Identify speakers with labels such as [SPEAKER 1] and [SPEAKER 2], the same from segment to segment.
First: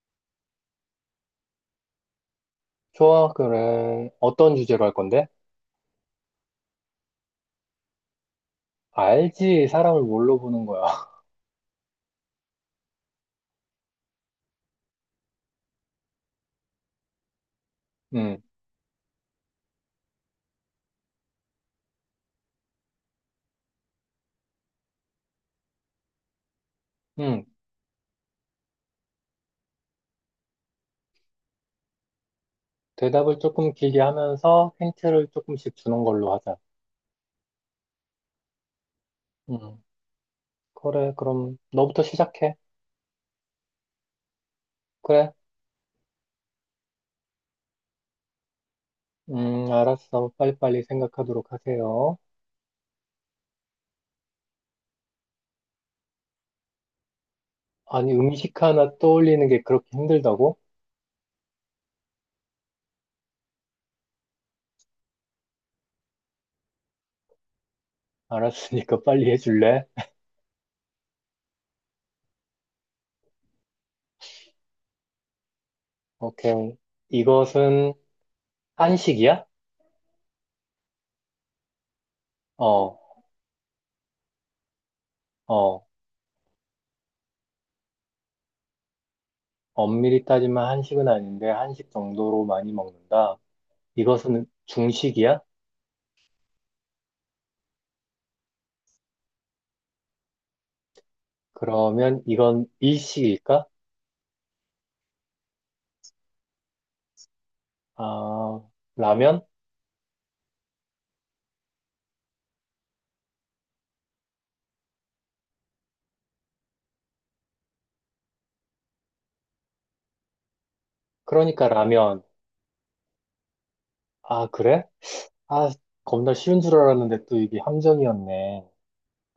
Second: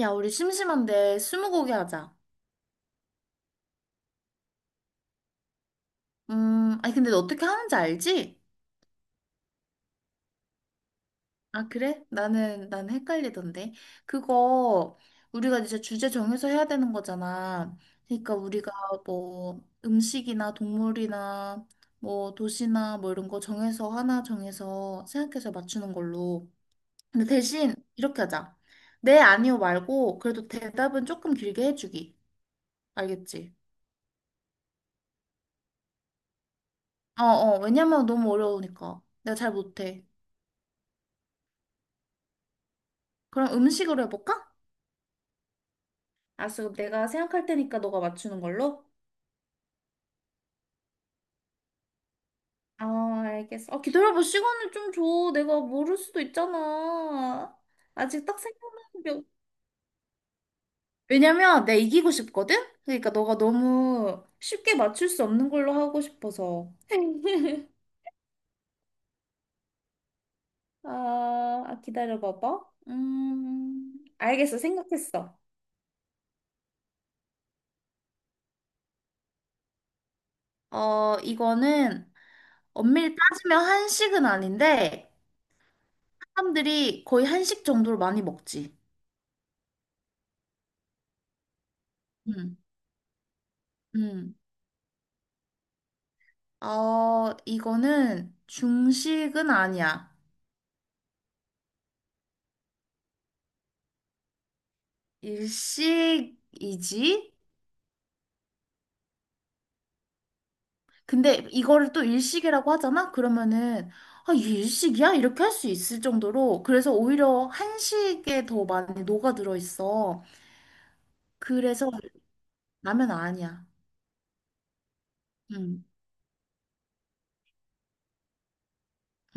[SPEAKER 1] 야, 우리 심심한데 스무고개 하자.
[SPEAKER 2] 좋아, 그래. 어떤 주제로 할 건데?
[SPEAKER 1] 아니 근데 너 어떻게 하는지 알지?
[SPEAKER 2] 알지, 사람을 뭘로 보는 거야.
[SPEAKER 1] 아, 그래? 나는 헷갈리던데. 그거 우리가 이제 주제 정해서 해야 되는 거잖아. 그러니까
[SPEAKER 2] 음,
[SPEAKER 1] 우리가 뭐 음식이나 동물이나 뭐 도시나 뭐 이런 거 정해서 하나 정해서 생각해서 맞추는 걸로. 근데
[SPEAKER 2] 음.
[SPEAKER 1] 대신 이렇게 하자. 네, 아니요 말고 그래도 대답은 조금 길게 해주기.
[SPEAKER 2] 대답을
[SPEAKER 1] 알겠지?
[SPEAKER 2] 조금 길게 하면서 힌트를 조금씩 주는 걸로 하자.
[SPEAKER 1] 어어, 왜냐면 너무 어려우니까. 내가 잘
[SPEAKER 2] 음,
[SPEAKER 1] 못해.
[SPEAKER 2] 그래, 그럼 너부터 시작해.
[SPEAKER 1] 그럼 음식으로 해볼까?
[SPEAKER 2] 그래,
[SPEAKER 1] 알았어. 그럼 내가 생각할 테니까 너가 맞추는 걸로?
[SPEAKER 2] 알았어. 빨리빨리 생각하도록 하세요.
[SPEAKER 1] 아, 알겠어. 아, 기다려봐. 시간을 좀 줘. 내가 모를 수도 있잖아.
[SPEAKER 2] 아니,
[SPEAKER 1] 아직 딱
[SPEAKER 2] 음식 하나
[SPEAKER 1] 생각나는 게 없-
[SPEAKER 2] 떠올리는 게 그렇게 힘들다고?
[SPEAKER 1] 왜냐면 내가 이기고 싶거든? 그러니까 너가 너무 쉽게 맞출 수 없는 걸로 하고 싶어서.
[SPEAKER 2] 알았으니까 빨리 해줄래?
[SPEAKER 1] 기다려봐봐. 알겠어. 생각했어.
[SPEAKER 2] 오케이. 이것은 한식이야?
[SPEAKER 1] 어, 이거는
[SPEAKER 2] 어,
[SPEAKER 1] 엄밀히 따지면 한식은 아닌데
[SPEAKER 2] 어.
[SPEAKER 1] 사람들이 거의 한식 정도로 많이 먹지.
[SPEAKER 2] 엄밀히 따지면 한식은 아닌데 한식 정도로
[SPEAKER 1] 음.
[SPEAKER 2] 많이 먹는다.
[SPEAKER 1] 음.
[SPEAKER 2] 이것은 중식이야?
[SPEAKER 1] 어, 이거는 중식은 아니야.
[SPEAKER 2] 그러면 이건 일식일까?
[SPEAKER 1] 일식이지?
[SPEAKER 2] 아, 라면?
[SPEAKER 1] 근데 이거를 또 일식이라고 하잖아? 그러면은, 아, 이게 일식이야? 이렇게 할 수 있을 정도로. 그래서 오히려 한식에 더 많이 녹아들어 있어.
[SPEAKER 2] 그러니까
[SPEAKER 1] 그래서
[SPEAKER 2] 라면.
[SPEAKER 1] 라면 아니야.
[SPEAKER 2] 아, 그래? 아,
[SPEAKER 1] 음,
[SPEAKER 2] 겁나 쉬운 줄 알았는데 또 이게 함정이었네.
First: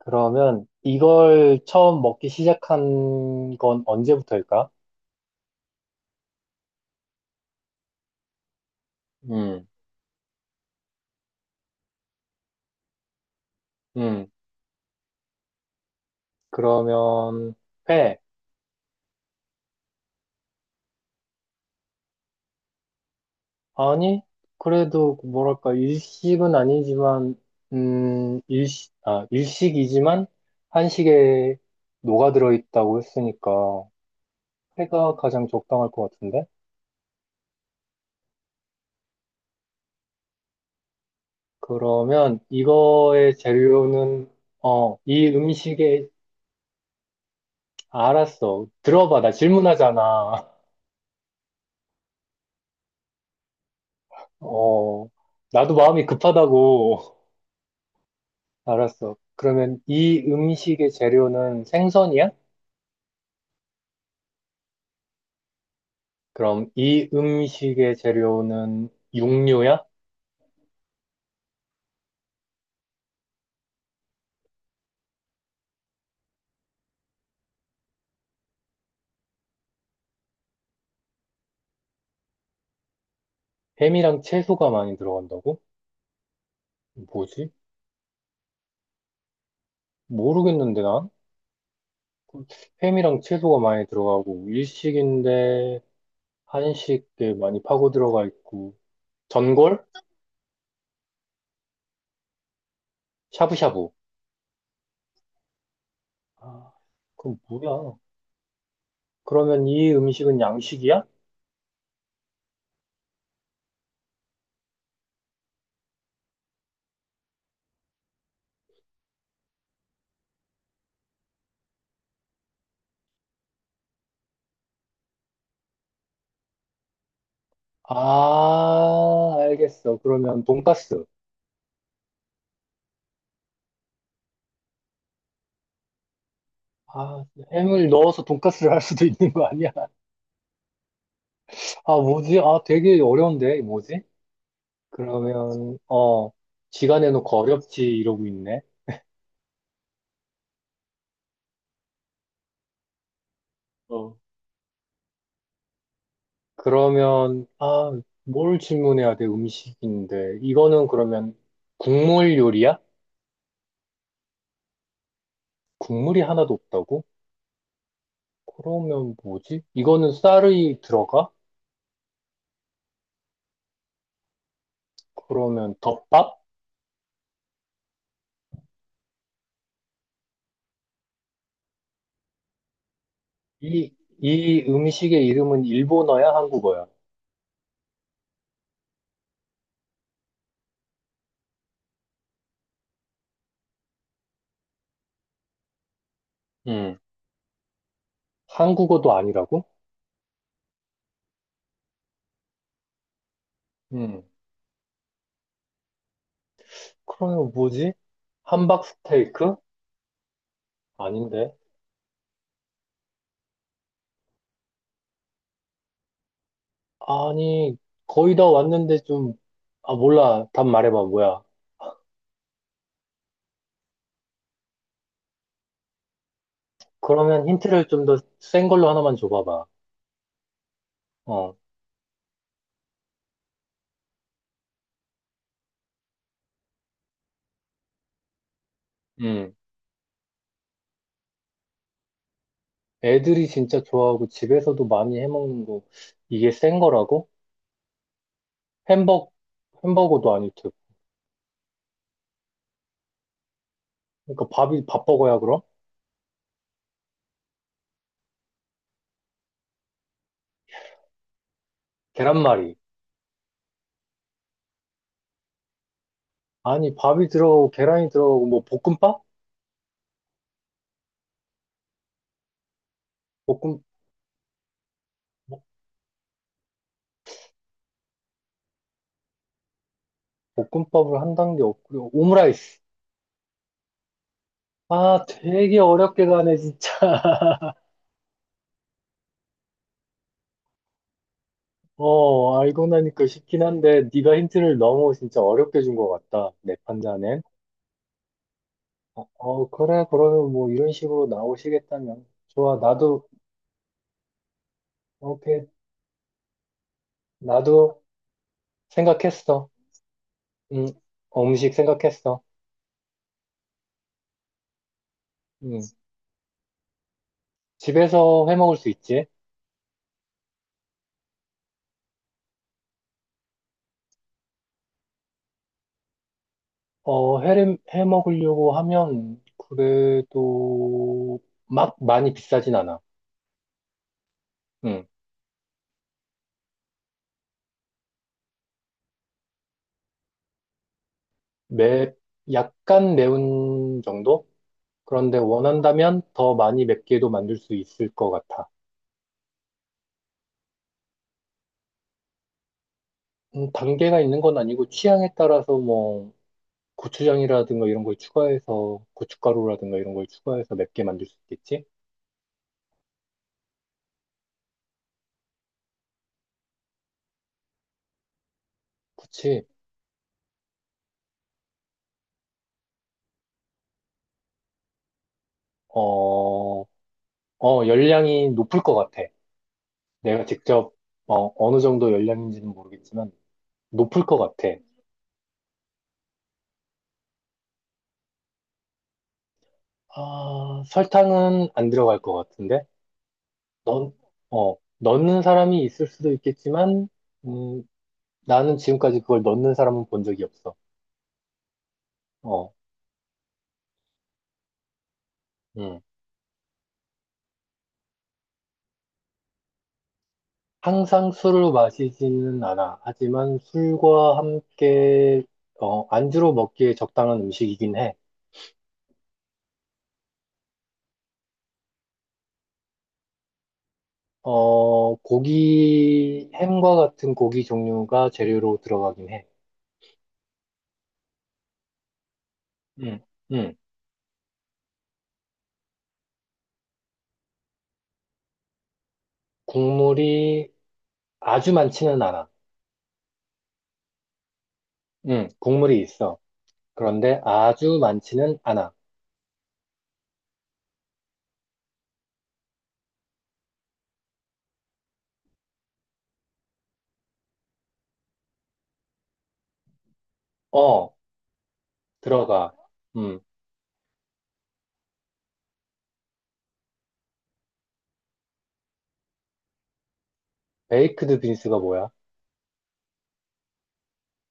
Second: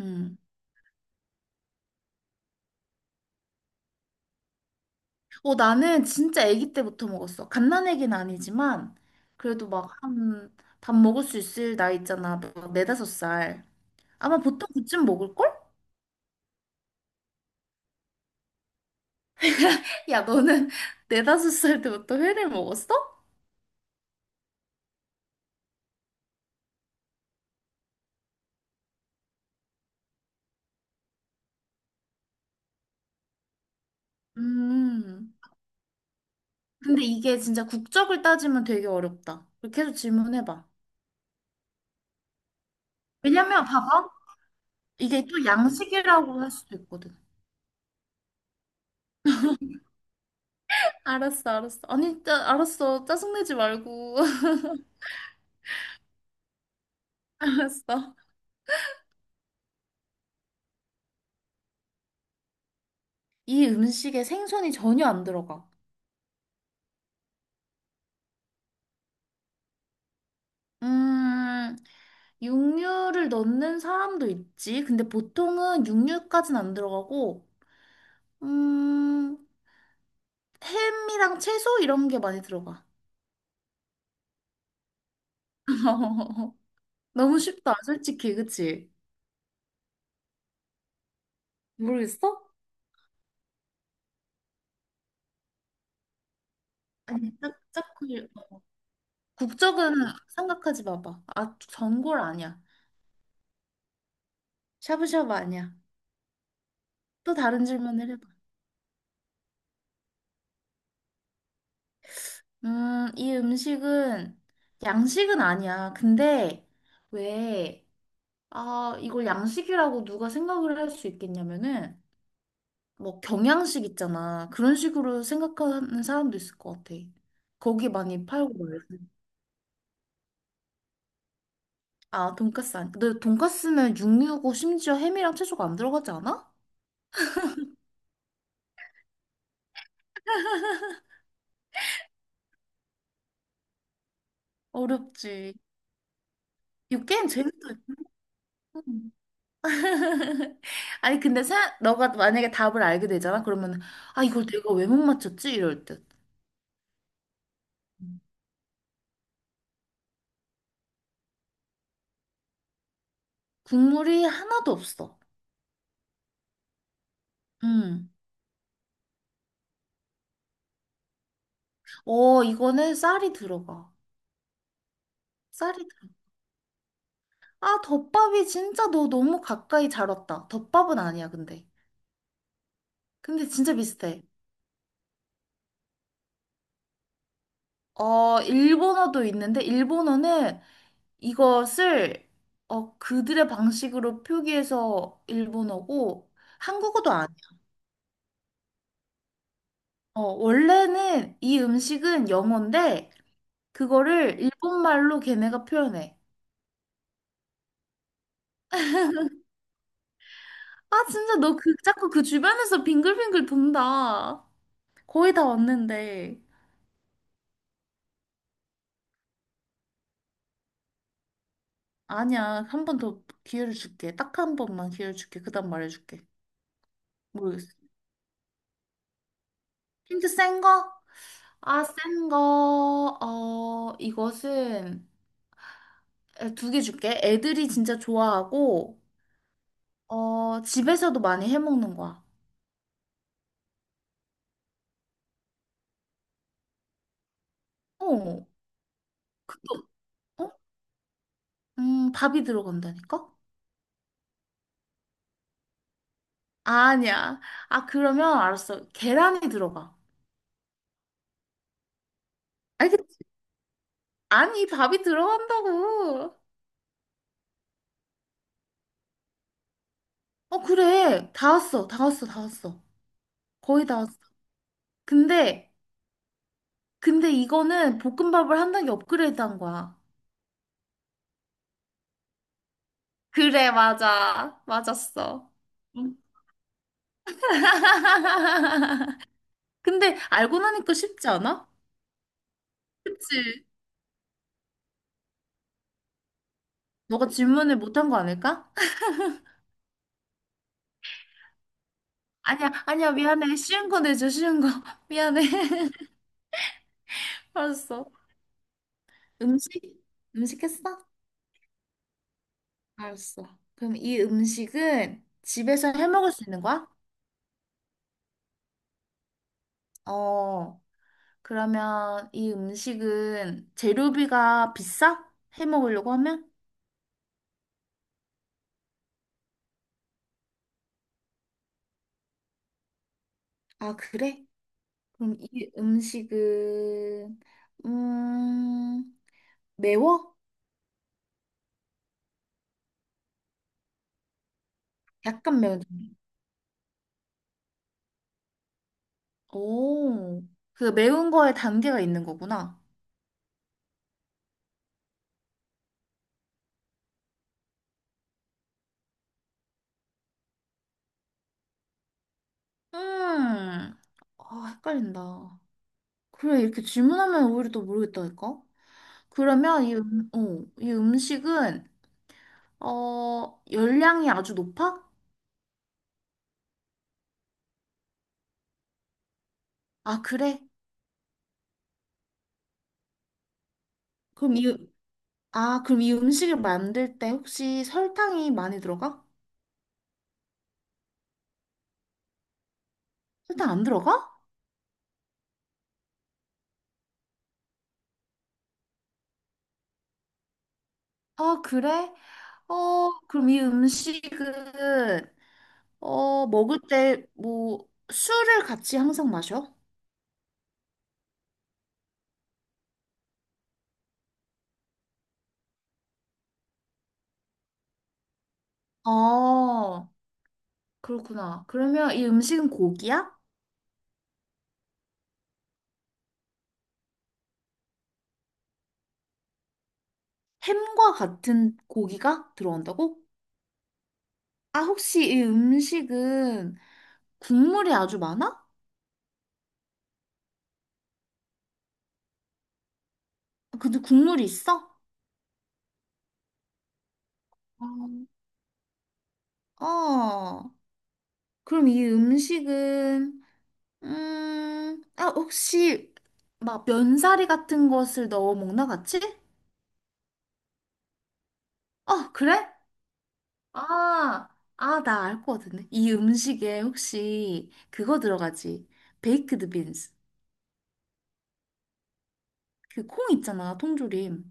[SPEAKER 1] 음.
[SPEAKER 2] 이걸 처음 먹기 시작한 건 언제부터일까?
[SPEAKER 1] 어, 나는 진짜 아기 때부터 먹었어. 갓난애기는 아니지만,
[SPEAKER 2] 음,
[SPEAKER 1] 그래도 막 한, 밥 먹을 수 있을 나이 있잖아. 막 네다섯 살.
[SPEAKER 2] 음.
[SPEAKER 1] 아마 보통 그쯤 먹을걸?
[SPEAKER 2] 그러면 회.
[SPEAKER 1] 야, 너는 네다섯 살 때부터 회를 먹었어?
[SPEAKER 2] 아니, 그래도 뭐랄까 일식은 아니지만 일식이지만 한식에 녹아들어 있다고 했으니까 회가
[SPEAKER 1] 음.
[SPEAKER 2] 가장 적당할 것 같은데?
[SPEAKER 1] 근데 이게 진짜 국적을 따지면 되게 어렵다. 계렇게 해서 질문해봐.
[SPEAKER 2] 그러면 이거의
[SPEAKER 1] 왜냐면 봐봐.
[SPEAKER 2] 재료는, 어,
[SPEAKER 1] 이게
[SPEAKER 2] 이
[SPEAKER 1] 또
[SPEAKER 2] 음식에,
[SPEAKER 1] 양식이라고 할 수도 있거든.
[SPEAKER 2] 알았어. 들어봐. 나 질문하잖아.
[SPEAKER 1] 알았어, 알았어. 아니, 알았어. 짜증내지 말고.
[SPEAKER 2] 어, 나도 마음이 급하다고.
[SPEAKER 1] 알았어.
[SPEAKER 2] 알았어. 그러면 이 음식의 재료는 생선이야?
[SPEAKER 1] 이 음식에 생선이 전혀 안 들어가.
[SPEAKER 2] 그럼 이 음식의 재료는 육류야?
[SPEAKER 1] 음, 육류를 넣는 사람도 있지. 근데 보통은 육류까진 안 들어가고, 음, 햄이랑 채소 이런 게 많이 들어가.
[SPEAKER 2] 햄이랑 채소가 많이 들어간다고?
[SPEAKER 1] 너무
[SPEAKER 2] 뭐지?
[SPEAKER 1] 쉽다, 솔직히, 그치?
[SPEAKER 2] 모르겠는데, 난?
[SPEAKER 1] 모르겠어?
[SPEAKER 2] 햄이랑 채소가 많이 들어가고, 일식인데,
[SPEAKER 1] 아니,
[SPEAKER 2] 한식에
[SPEAKER 1] 짝,
[SPEAKER 2] 많이 파고
[SPEAKER 1] 짝꿍이.
[SPEAKER 2] 들어가
[SPEAKER 1] 어,
[SPEAKER 2] 있고, 전골?
[SPEAKER 1] 국적은 생각하지 마봐. 아, 전골 아니야.
[SPEAKER 2] 샤브샤브.
[SPEAKER 1] 샤브샤브 아니야.
[SPEAKER 2] 아,
[SPEAKER 1] 또
[SPEAKER 2] 그럼
[SPEAKER 1] 다른
[SPEAKER 2] 뭐야?
[SPEAKER 1] 질문을 해봐.
[SPEAKER 2] 그러면 이 음식은 양식이야?
[SPEAKER 1] 이 음식은 양식은 아니야. 근데 왜, 아, 이걸 양식이라고 누가 생각을 할 수 있겠냐면은, 뭐 경양식 있잖아. 그런 식으로 생각하는 사람도 있을 것 같아. 거기 많이 팔고.
[SPEAKER 2] 아, 알겠어. 그러면 돈가스.
[SPEAKER 1] 아, 돈까스 아니. 근데 돈까스는 육류고 심지어 햄이랑 채소가 안 들어가지 않아?
[SPEAKER 2] 아, 햄을 넣어서 돈가스를 할 수도 있는 거 아니야? 아, 뭐지? 아, 되게 어려운데, 뭐지?
[SPEAKER 1] 어렵지.
[SPEAKER 2] 그러면, 어,
[SPEAKER 1] 이
[SPEAKER 2] 지가
[SPEAKER 1] 게임
[SPEAKER 2] 내놓고
[SPEAKER 1] 재밌
[SPEAKER 2] 어렵지,
[SPEAKER 1] 다
[SPEAKER 2] 이러고 있네.
[SPEAKER 1] 아니, 근데 사, 너가 만약에 답을 알게 되잖아? 그러면,
[SPEAKER 2] 어.
[SPEAKER 1] 아, 이걸 내가 왜 못 맞췄지? 이럴 듯.
[SPEAKER 2] 그러면, 아,
[SPEAKER 1] 음.
[SPEAKER 2] 뭘 질문해야 돼, 음식인데. 이거는 그러면 국물 요리야?
[SPEAKER 1] 국물이 하나도 없어.
[SPEAKER 2] 국물이 하나도 없다고?
[SPEAKER 1] 음.
[SPEAKER 2] 그러면 뭐지? 이거는 쌀이 들어가?
[SPEAKER 1] 어, 이거는 쌀이 들어가.
[SPEAKER 2] 그러면
[SPEAKER 1] 쌀이 들어가.
[SPEAKER 2] 덮밥?
[SPEAKER 1] 아, 덮밥이 진짜 너 너무 가까이 잘 왔다. 덮밥은 아니야, 근데. 근데 진짜
[SPEAKER 2] 이,
[SPEAKER 1] 비슷해.
[SPEAKER 2] 이 음식의 이름은 일본어야, 한국어야?
[SPEAKER 1] 어, 일본어도 있는데, 일본어는 이것을 어, 그들의 방식으로 표기해서 일본어고
[SPEAKER 2] 음.
[SPEAKER 1] 한국어도 아니야.
[SPEAKER 2] 한국어도 아니라고?
[SPEAKER 1] 어, 원래는 이 음식은 영어인데
[SPEAKER 2] 음.
[SPEAKER 1] 그거를 일본말로 걔네가 표현해.
[SPEAKER 2] 그러면 뭐지? 함박 스테이크?
[SPEAKER 1] 아, 진짜
[SPEAKER 2] 아닌데.
[SPEAKER 1] 너 그 자꾸 그 주변에서 빙글빙글 돈다. 거의 다 왔는데.
[SPEAKER 2] 아니, 거의 다 왔는데 좀, 아, 몰라. 답 말해봐, 뭐야.
[SPEAKER 1] 아니야. 한 번 더 기회를 줄게. 딱 한 번만 기회를 줄게. 그다음 말해줄게.
[SPEAKER 2] 그러면
[SPEAKER 1] 모르겠어.
[SPEAKER 2] 힌트를 좀 더 센 걸로 하나만 줘봐봐.
[SPEAKER 1] 힌트 센 거?
[SPEAKER 2] 어,
[SPEAKER 1] 아, 센 거. 어, 이것은 두 개 줄게. 애들이 진짜 좋아하고,
[SPEAKER 2] 음.
[SPEAKER 1] 어, 집에서도 많이 해 먹는 거야.
[SPEAKER 2] 애들이 진짜 좋아하고 집에서도 많이 해먹는 거, 이게 센 거라고?
[SPEAKER 1] 어,
[SPEAKER 2] 햄버거, 햄버거도
[SPEAKER 1] 너-
[SPEAKER 2] 아닐
[SPEAKER 1] 어?
[SPEAKER 2] 테고.
[SPEAKER 1] 밥이 들어간다니까?
[SPEAKER 2] 그러니까 밥이, 밥버거야, 그럼?
[SPEAKER 1] 아니야. 아, 그러면 알았어. 계란이 들어가.
[SPEAKER 2] 계란말이.
[SPEAKER 1] 아니, 그- 아니, 밥이 들어간다고.
[SPEAKER 2] 아니, 밥이 들어가고, 계란이 들어가고, 뭐, 볶음밥?
[SPEAKER 1] 어, 그래. 다 왔어. 다 왔어. 다 왔어.
[SPEAKER 2] 볶음,
[SPEAKER 1] 거의 다 왔어. 근데, 근데 이거는 볶음밥을 한 단계 업그레이드 한 거야.
[SPEAKER 2] 볶음밥을 한 단계 없고요. 오므라이스.
[SPEAKER 1] 그래, 맞아.
[SPEAKER 2] 아,
[SPEAKER 1] 맞았어.
[SPEAKER 2] 되게
[SPEAKER 1] 응.
[SPEAKER 2] 어렵게 가네, 진짜.
[SPEAKER 1] 근데 알고 나니까 쉽지 않아?
[SPEAKER 2] 어, 알고 나니까 쉽긴
[SPEAKER 1] 그치?
[SPEAKER 2] 한데, 네가 힌트를 너무 진짜 어렵게 준 것 같다. 내
[SPEAKER 1] 너가
[SPEAKER 2] 판단엔.
[SPEAKER 1] 질문을 못한 거 아닐까?
[SPEAKER 2] 그래, 그러면 뭐, 이런 식으로 나오시겠다면.
[SPEAKER 1] 아니야,
[SPEAKER 2] 좋아,
[SPEAKER 1] 아니야,
[SPEAKER 2] 나도,
[SPEAKER 1] 미안해. 쉬운 거 내줘, 쉬운 거. 미안해.
[SPEAKER 2] 오케이. 나도
[SPEAKER 1] 알았어.
[SPEAKER 2] 생각했어.
[SPEAKER 1] 음식? 음식 했어?
[SPEAKER 2] 음, 음식 생각했어.
[SPEAKER 1] 알았어. 그럼 이 음식은
[SPEAKER 2] 음,
[SPEAKER 1] 집에서 해 먹을 수 있는 거야?
[SPEAKER 2] 집에서 해 먹을 수 있지?
[SPEAKER 1] 어, 그러면 이 음식은 재료비가 비싸? 해 먹으려고 하면?
[SPEAKER 2] 어, 해 먹으려고 하면 그래도 막 많이 비싸진 않아.
[SPEAKER 1] 아, 그래?
[SPEAKER 2] 응.
[SPEAKER 1] 그럼 이 음식은, 음, 매워?
[SPEAKER 2] 매, 약간 매운 정도? 그런데
[SPEAKER 1] 약간 매운. 정도.
[SPEAKER 2] 원한다면 더 많이 맵게도 만들 수 있을 것 같아.
[SPEAKER 1] 오, 그 매운 거에 단계가 있는 거구나.
[SPEAKER 2] 단계가 있는 건 아니고 취향에 따라서 뭐 고추장이라든가 이런 걸 추가해서 고춧가루라든가 이런 걸 추가해서 맵게 만들 수 있겠지?
[SPEAKER 1] 음, 아, 헷갈린다. 그래, 이렇게 질문하면 오히려 또 모르겠다니까?
[SPEAKER 2] 그치?
[SPEAKER 1] 그러면 이, 어, 이 음식은, 어, 열량이 아주 높아?
[SPEAKER 2] 어, 열량이 높을 것 같아.
[SPEAKER 1] 아,
[SPEAKER 2] 내가
[SPEAKER 1] 그래?
[SPEAKER 2] 직접 어, 어느 정도 열량인지는 모르겠지만 높을 것
[SPEAKER 1] 그럼
[SPEAKER 2] 같아.
[SPEAKER 1] 이, 아, 그럼 이 음식을 만들 때 혹시 설탕이 많이 들어가?
[SPEAKER 2] 아, 설탕은 안 들어갈 것 같은데?
[SPEAKER 1] 설탕 안
[SPEAKER 2] 넣,
[SPEAKER 1] 들어가?
[SPEAKER 2] 어, 넣는 사람이 있을 수도 있겠지만, 음, 나는 지금까지 그걸 넣는 사람은 본 적이 없어.
[SPEAKER 1] 아, 그래?
[SPEAKER 2] 어,
[SPEAKER 1] 어, 그럼 이 음식은,
[SPEAKER 2] 음.
[SPEAKER 1] 어, 먹을 때 뭐, 술을 같이 항상 마셔?
[SPEAKER 2] 항상 술을 마시지는 않아. 하지만 술과 함께, 어, 안주로 먹기에 적당한 음식이긴 해.
[SPEAKER 1] 아, 그렇구나. 그러면 이 음식은 고기야?
[SPEAKER 2] 어, 고기, 햄과 같은 고기 종류가 재료로 들어가긴 해.
[SPEAKER 1] 햄과 같은 고기가
[SPEAKER 2] 음,
[SPEAKER 1] 들어온다고?
[SPEAKER 2] 음.
[SPEAKER 1] 아, 혹시 이 음식은 국물이 아주 많아?
[SPEAKER 2] 국물이 아주 많지는 않아.
[SPEAKER 1] 아, 근데 국물이 있어?
[SPEAKER 2] 국물이 있어. 그런데 아주 많지는 않아.
[SPEAKER 1] 어, 그럼 이 음식은, 아, 혹시, 막, 면사리 같은 것을 넣어 먹나, 같이?
[SPEAKER 2] 어,
[SPEAKER 1] 어, 그래?
[SPEAKER 2] 들어가. 음,
[SPEAKER 1] 아, 아, 나 알 것 같은데. 이 음식에 혹시 그거 들어가지? 베이크드 빈스.
[SPEAKER 2] 베이크드 빈스가 뭐야?
[SPEAKER 1] 그 콩 있잖아, 통조림.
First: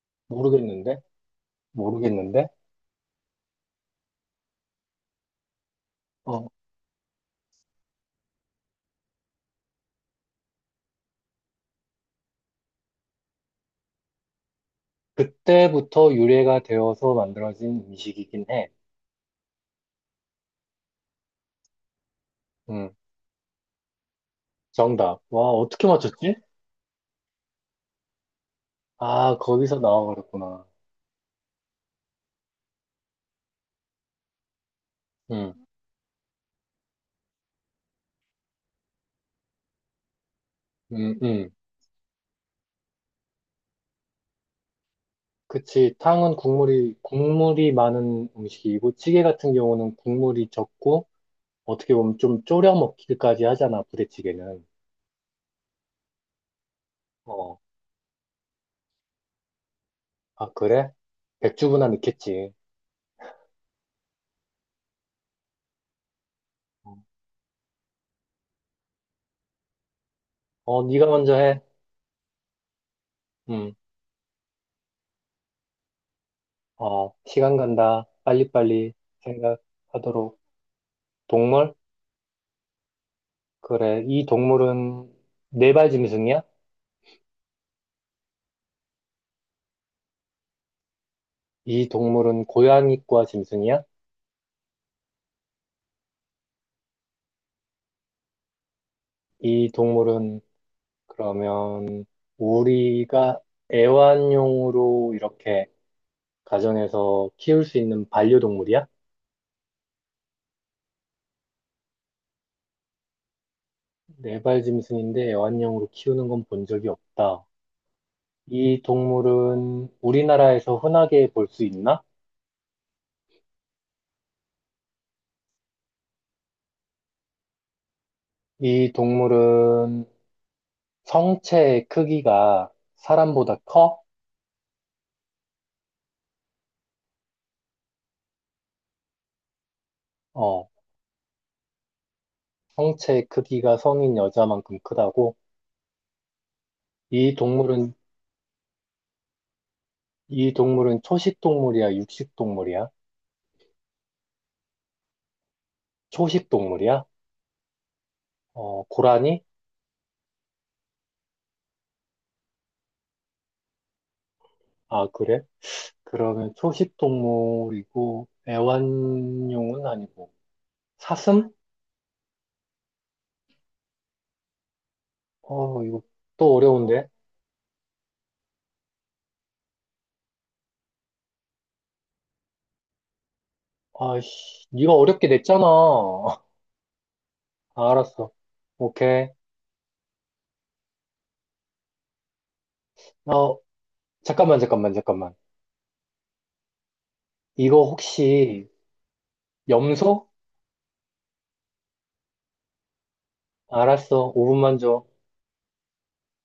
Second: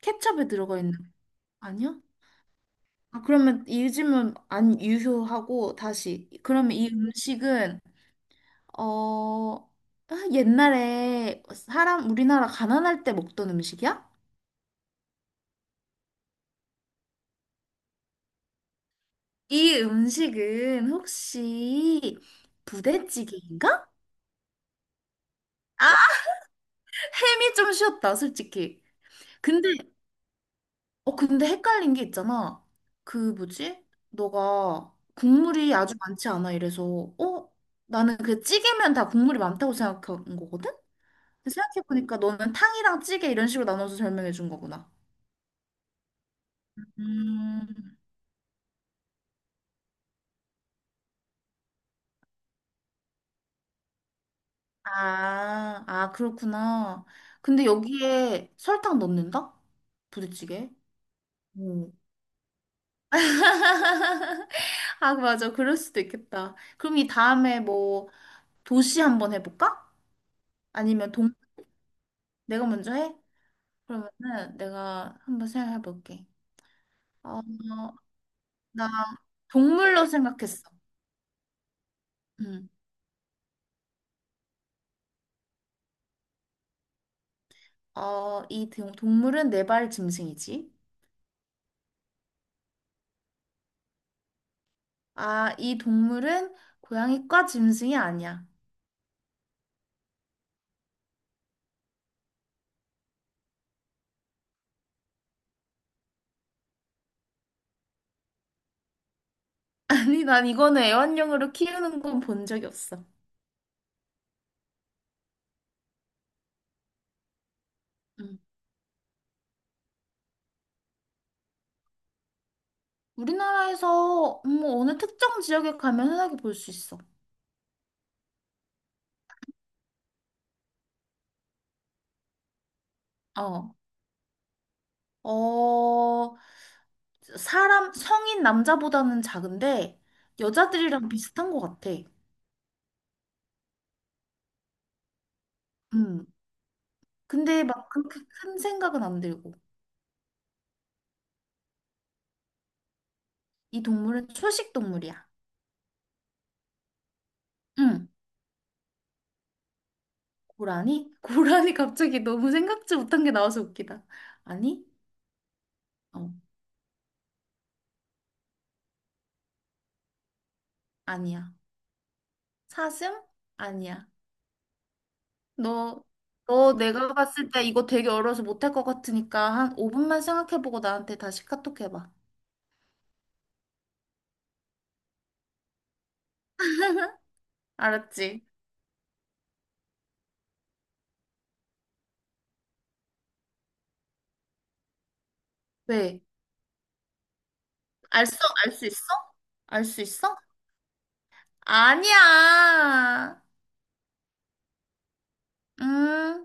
[SPEAKER 1] 케첩에 들어가 있는
[SPEAKER 2] 모르겠는데?
[SPEAKER 1] 거 아니야?
[SPEAKER 2] 모르겠는데?
[SPEAKER 1] 아, 그러면 요즘은 안 유효하고 다시
[SPEAKER 2] 어,
[SPEAKER 1] 그러면 이 음식은 어 옛날에 사람 우리나라 가난할 때 먹던 음식이야?
[SPEAKER 2] 그때부터 유래가 되어서 만들어진 음식이긴 해.
[SPEAKER 1] 이 음식은 혹시
[SPEAKER 2] 음,
[SPEAKER 1] 부대찌개인가?
[SPEAKER 2] 정답. 와, 어떻게
[SPEAKER 1] 아,
[SPEAKER 2] 맞췄지?
[SPEAKER 1] 햄이 좀 쉬웠다, 솔직히.
[SPEAKER 2] 아,
[SPEAKER 1] 근데
[SPEAKER 2] 거기서 나와버렸구나.
[SPEAKER 1] 근데 헷갈린 게 있잖아. 그 뭐지? 너가
[SPEAKER 2] 음,
[SPEAKER 1] 국물이 아주 많지 않아 이래서 나는 그 찌개면 다 국물이 많다고 생각한 거거든.
[SPEAKER 2] 음, 음.
[SPEAKER 1] 생각해보니까 너는 탕이랑 찌개 이런 식으로 나눠서 설명해 준 거구나.
[SPEAKER 2] 그치. 탕은
[SPEAKER 1] 음,
[SPEAKER 2] 국물이 많은 음식이고, 찌개 같은 경우는 국물이 적고, 어떻게 보면 좀 졸여 먹기까지 하잖아, 부대찌개는.
[SPEAKER 1] 아, 아, 그렇구나.
[SPEAKER 2] 어,
[SPEAKER 1] 근데 여기에 설탕 넣는다?
[SPEAKER 2] 아,
[SPEAKER 1] 부대찌개?
[SPEAKER 2] 그래? 백주부나
[SPEAKER 1] 오.
[SPEAKER 2] 넣겠지.
[SPEAKER 1] 아, 맞아. 그럴 수도 있겠다.
[SPEAKER 2] 어,
[SPEAKER 1] 그럼 이 다음에 뭐 도시 한번 해볼까?
[SPEAKER 2] 네가
[SPEAKER 1] 아니면 동,
[SPEAKER 2] 먼저 해.
[SPEAKER 1] 내가 먼저 해?
[SPEAKER 2] 음,
[SPEAKER 1] 그러면은 내가 한번 생각해 볼게.
[SPEAKER 2] 어,
[SPEAKER 1] 어,
[SPEAKER 2] 시간 간다.
[SPEAKER 1] 나
[SPEAKER 2] 빨리빨리
[SPEAKER 1] 동물로
[SPEAKER 2] 생각하도록.
[SPEAKER 1] 생각했어.
[SPEAKER 2] 동물?
[SPEAKER 1] 음.
[SPEAKER 2] 그래. 이 동물은 네발 짐승이야?
[SPEAKER 1] 어, 이 동물은 네발 짐승이지.
[SPEAKER 2] 이 동물은 고양이과 짐승이야?
[SPEAKER 1] 아, 이 동물은 고양이과 짐승이 아니야.
[SPEAKER 2] 이 동물은 그러면 우리가 애완용으로 이렇게 가정에서 키울 수 있는 반려동물이야?
[SPEAKER 1] 아니, 난 이거는 애완용으로 키우는 건 본 적이 없어.
[SPEAKER 2] 네발 짐승인데 애완용으로 키우는 건 본 적이 없다.
[SPEAKER 1] 응.
[SPEAKER 2] 이 동물은 우리나라에서 흔하게 볼 수 있나?
[SPEAKER 1] 우리나라에서 뭐 어느 특정 지역에 가면 흔하게 볼 수 있어.
[SPEAKER 2] 이 동물은 성체의 크기가 사람보다
[SPEAKER 1] 어.
[SPEAKER 2] 커?
[SPEAKER 1] 어, 사람, 성인 남자보다는 작은데
[SPEAKER 2] 어,
[SPEAKER 1] 여자들이랑 비슷한 것 같아.
[SPEAKER 2] 성체의 크기가 성인 여자만큼 크다고?
[SPEAKER 1] 음.
[SPEAKER 2] 이
[SPEAKER 1] 근데 막
[SPEAKER 2] 동물은,
[SPEAKER 1] 그렇게 큰 생각은 안 들고.
[SPEAKER 2] 이 동물은 초식 동물이야, 육식 동물이야?
[SPEAKER 1] 이 동물은 초식 동물이야.
[SPEAKER 2] 초식 동물이야?
[SPEAKER 1] 응.
[SPEAKER 2] 어, 고라니?
[SPEAKER 1] 고라니? 고라니 갑자기 너무 생각지 못한 게 나와서 웃기다. 아니?
[SPEAKER 2] 아, 그래?
[SPEAKER 1] 어,
[SPEAKER 2] 그러면 초식 동물이고, 애완용은 아니고, 사슴?
[SPEAKER 1] 아니야. 사슴? 아니야.
[SPEAKER 2] 어, 이거
[SPEAKER 1] 너,
[SPEAKER 2] 또
[SPEAKER 1] 너
[SPEAKER 2] 어려운데?
[SPEAKER 1] 내가 봤을 때 이거 되게 어려워서 못 할 것 같으니까 한 5분만 생각해보고 나한테 다시 카톡 해봐.
[SPEAKER 2] 아이씨, 네가 어렵게 냈잖아. 아, 알았어.
[SPEAKER 1] 알았지?
[SPEAKER 2] 오케이. 어, 잠깐만, 잠깐만, 잠깐만.
[SPEAKER 1] 왜?
[SPEAKER 2] 이거
[SPEAKER 1] 알 수,
[SPEAKER 2] 혹시
[SPEAKER 1] 알 수 있어? 알 수
[SPEAKER 2] 염소?
[SPEAKER 1] 있어? 아니야.
[SPEAKER 2] 알았어. 5분만 줘.
[SPEAKER 1] 음.